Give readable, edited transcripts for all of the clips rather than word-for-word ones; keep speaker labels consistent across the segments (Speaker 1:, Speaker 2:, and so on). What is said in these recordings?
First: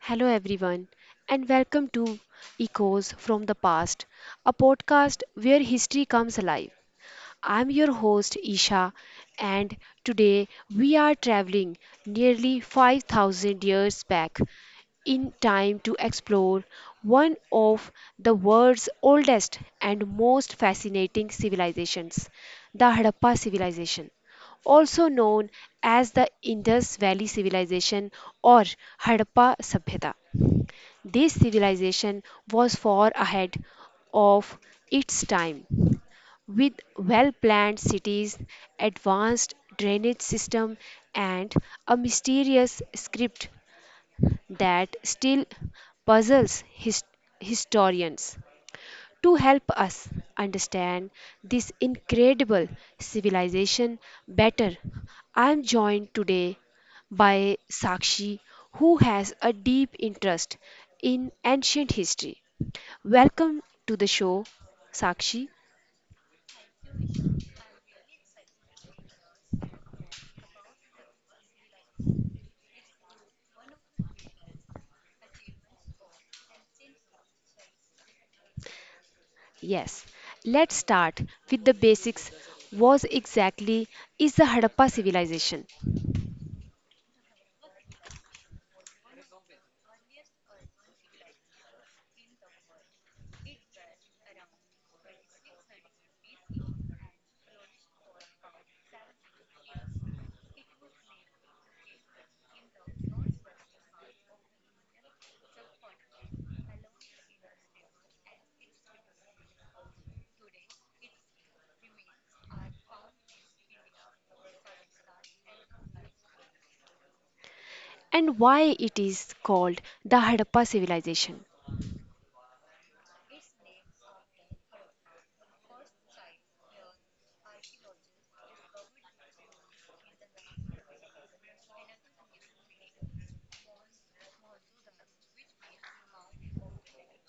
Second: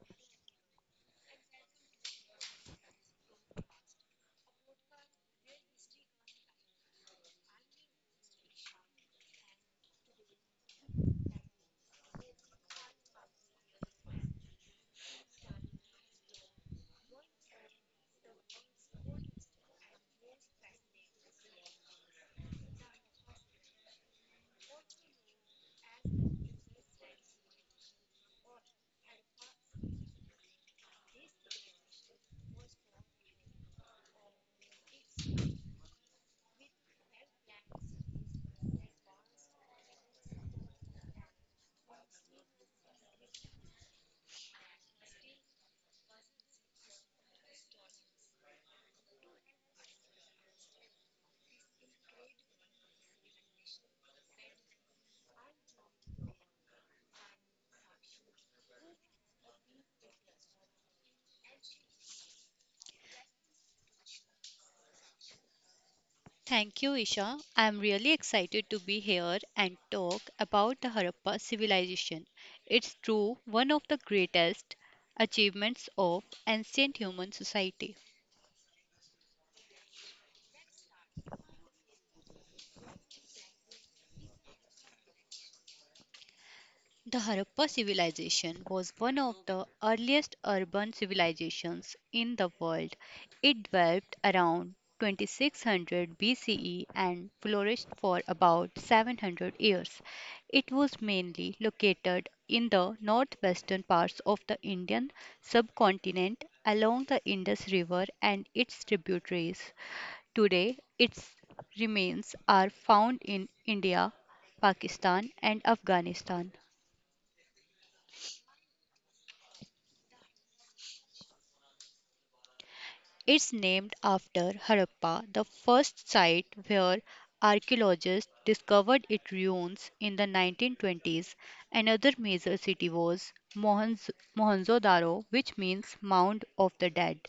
Speaker 1: Hello, everyone, and welcome to Echoes from the Past, a podcast where history comes alive. I'm your host, Isha, and today we are traveling nearly 5,000 years back in time to explore one of the world's oldest and most fascinating civilizations, the Harappa civilization, also known as the Indus Valley Civilization or Harappa Sabhyata. This civilization was far ahead of its time with well planned cities, advanced drainage system, and a mysterious script that still puzzles historians. To help us understand this incredible civilization better, I am joined today by Sakshi, who has a deep interest in ancient history. Welcome to the show, Sakshi.
Speaker 2: Thank you, Isha. I'm really excited to be here and talk about the Harappa civilization. It's true one of the greatest achievements of ancient human society.
Speaker 1: Yes, let's start with the basics. Was exactly is the Harappa civilization?
Speaker 2: The Harappa civilization was one of the earliest urban civilizations in the world. It developed around 2600 BCE and flourished for about 700 years. It was mainly located in the northwestern parts of the Indian subcontinent along the Indus River and its tributaries. Today, its remains are found in India, Pakistan, and Afghanistan.
Speaker 1: And why it is called the Harappa civilization?
Speaker 2: It's named after Harappa, the first site where archaeologists discovered its ruins in the 1920s. Another major city was Mohenjo-daro, which means Mound of the Dead.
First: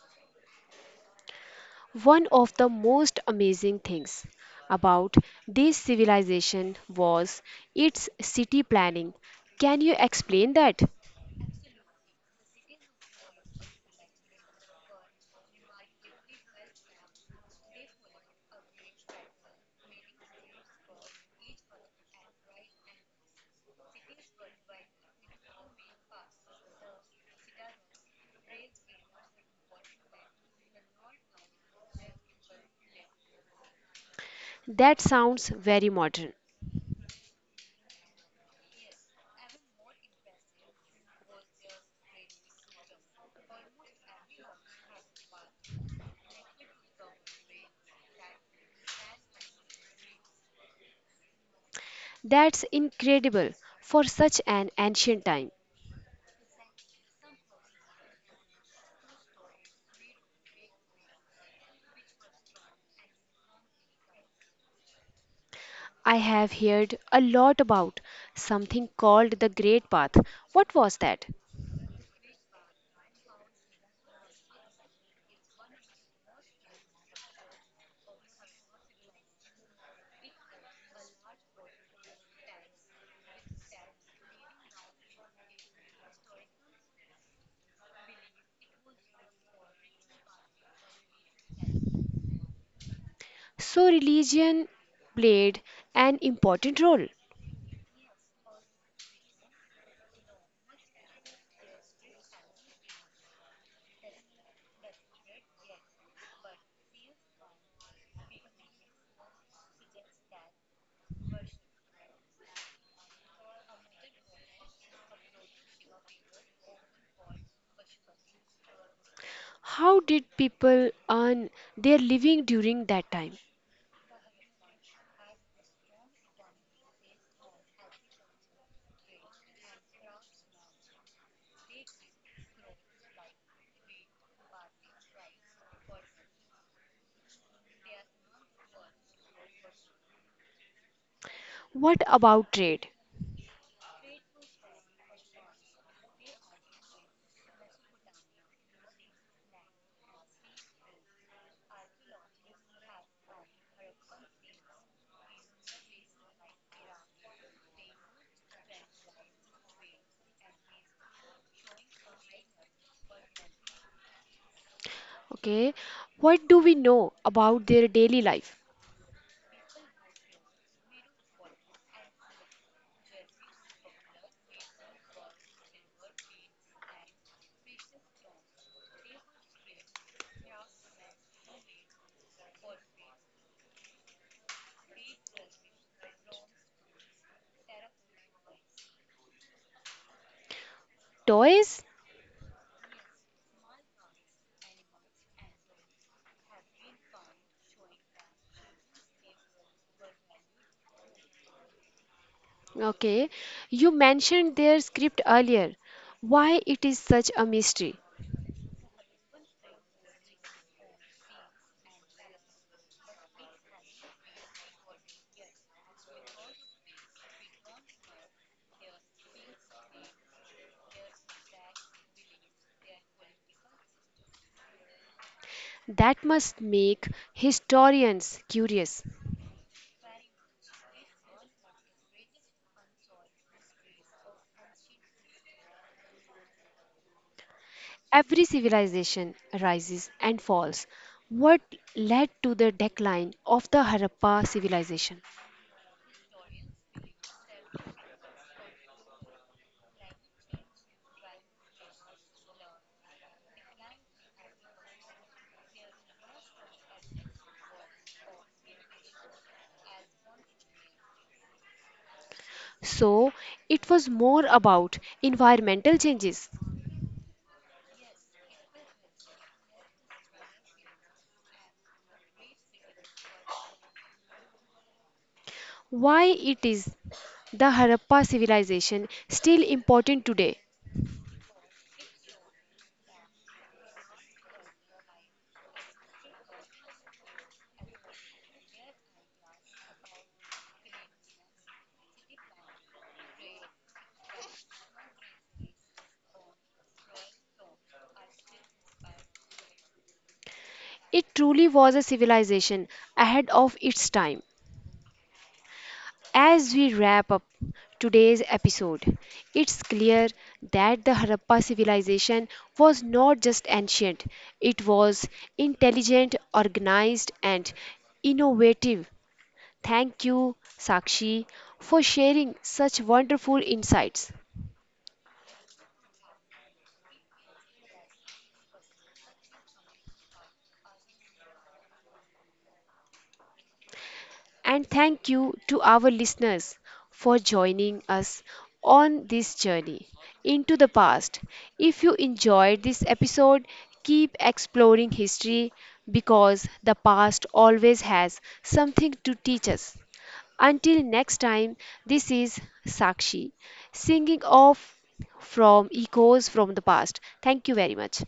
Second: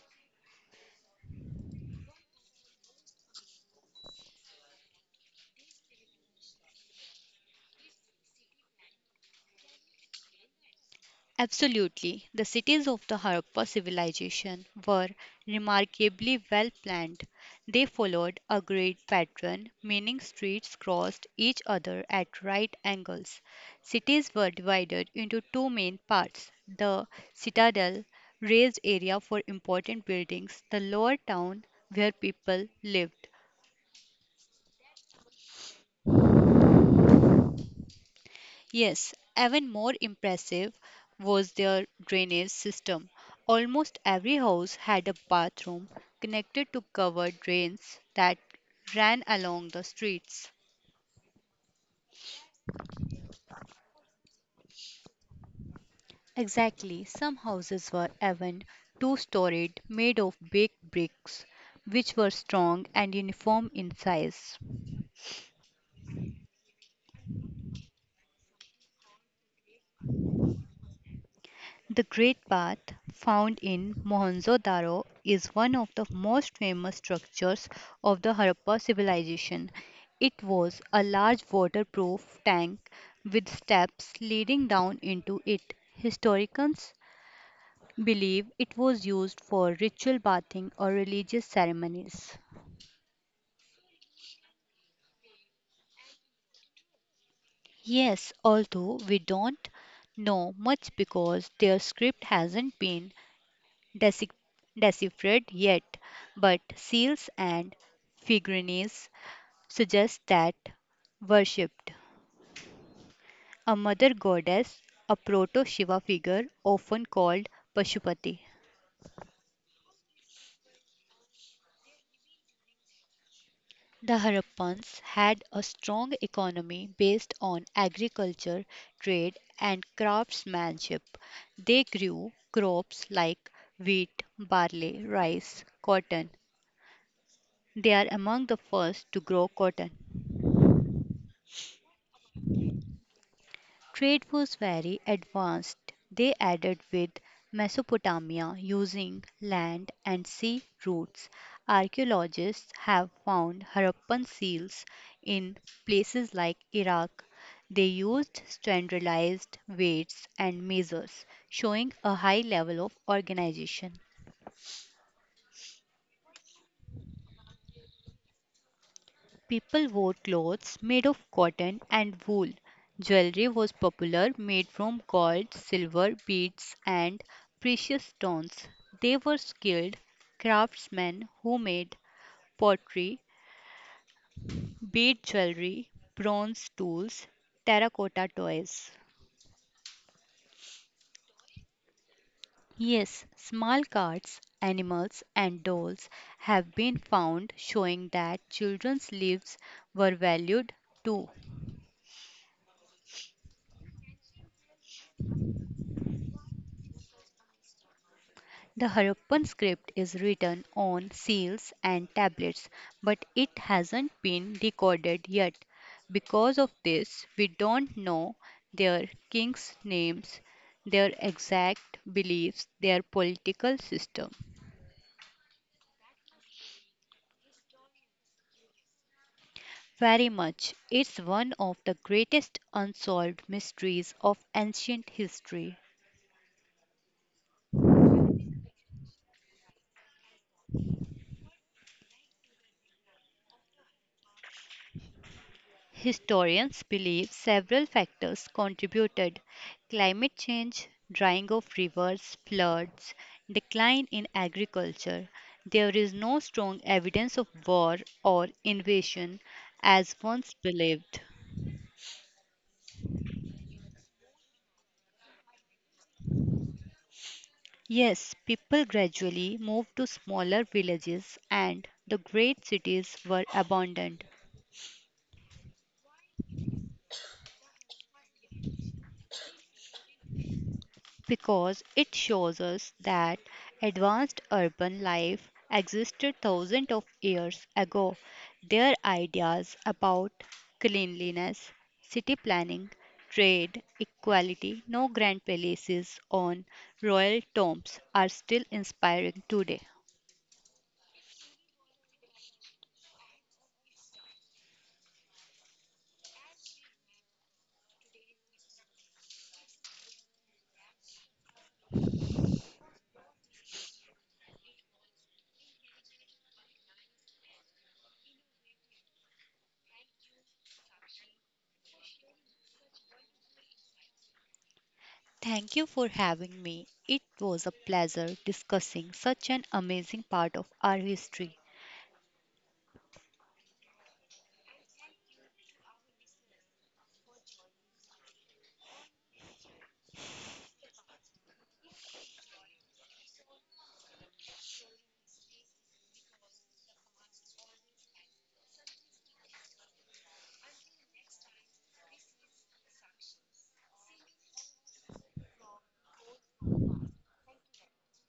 Speaker 1: One of the most amazing things about this civilization was its city planning. Can you explain that?
Speaker 2: Absolutely, the cities of the Harappa civilization were remarkably well planned. They followed a great pattern, meaning streets crossed each other at right angles. Cities were divided into two main parts the citadel, raised area for important buildings, the lower town, where people lived.
Speaker 1: That sounds very modern.
Speaker 2: Yes, even more impressive was their drainage system. Almost every house had a bathroom connected to covered drains that ran along the streets.
Speaker 1: That's incredible for such an ancient time.
Speaker 2: Exactly, some houses were even two storied, made of baked bricks, which were strong and uniform in size.
Speaker 1: I have heard a lot about something called the Great Path. What was that?
Speaker 2: The Great Bath, found in Mohenjo-daro, is one of the most famous structures of the Harappa civilization. It was a large waterproof tank with steps leading down into it. Historians believe it was used for ritual bathing or religious ceremonies.
Speaker 1: So, religion played an important role.
Speaker 2: Yes, although we don't know much because their script hasn't been deci- deciphered yet, but seals and figurines suggest that worshipped a mother goddess, a proto Shiva figure often called Pashupati.
Speaker 1: How did people earn their living during that time?
Speaker 2: The Harappans had a strong economy based on agriculture, trade, and craftsmanship. They grew crops like wheat, barley, rice, cotton. They are among the first to grow cotton.
Speaker 1: What about trade?
Speaker 2: Trade was very advanced. They added with Mesopotamia using land and sea routes. Archaeologists have found Harappan seals in places like Iraq. They used standardized weights and measures, showing a high level of organization.
Speaker 1: Okay, what do we know about their daily life?
Speaker 2: People wore clothes made of cotton and wool. Jewelry was popular, made from gold, silver, beads, and precious stones. They were skilled craftsmen who made pottery, bead jewelry, bronze tools, terracotta toys.
Speaker 1: Toys?
Speaker 2: Yes, small cards, animals, and dolls have been found showing that children's lives were valued too.
Speaker 1: Okay, you mentioned their script earlier. Why it is such a mystery?
Speaker 2: The Harappan script is written on seals and tablets, but it hasn't been recorded yet. Because of this, we don't know their kings' names, their exact beliefs, their political system.
Speaker 1: That must make historians curious.
Speaker 2: Very much. It's one of the greatest unsolved mysteries of ancient history.
Speaker 1: Every civilization rises and falls. What led to the decline of the Harappa civilization?
Speaker 2: Historians believe several factors contributed climate change, drying of rivers, floods, decline in agriculture. There is no strong evidence of war or invasion as once believed.
Speaker 1: So it was more about environmental changes.
Speaker 2: Yes, people gradually moved to smaller villages and the great cities were abandoned.
Speaker 1: Why it is the Harappa civilization still important today?
Speaker 2: Because it shows us that advanced urban life existed thousands of years ago. Their ideas about cleanliness, city planning, trade, equality, no grand palaces on royal tombs are still inspiring today.
Speaker 1: It truly was a civilization ahead of its time. As we wrap up today's episode, it's clear that the Harappa civilization was not just ancient, it was intelligent, organized, and innovative. Thank you, Sakshi, for sharing such wonderful insights.
Speaker 2: Thank you for having me. It was a pleasure discussing such an amazing part of our history.
Speaker 1: And thank you to our listeners for joining us on this journey into the past. If you enjoyed this episode, keep exploring history because the past always has something to teach us. Until next time, this is Sakshi singing off from Echoes from the Past. Thank you very much.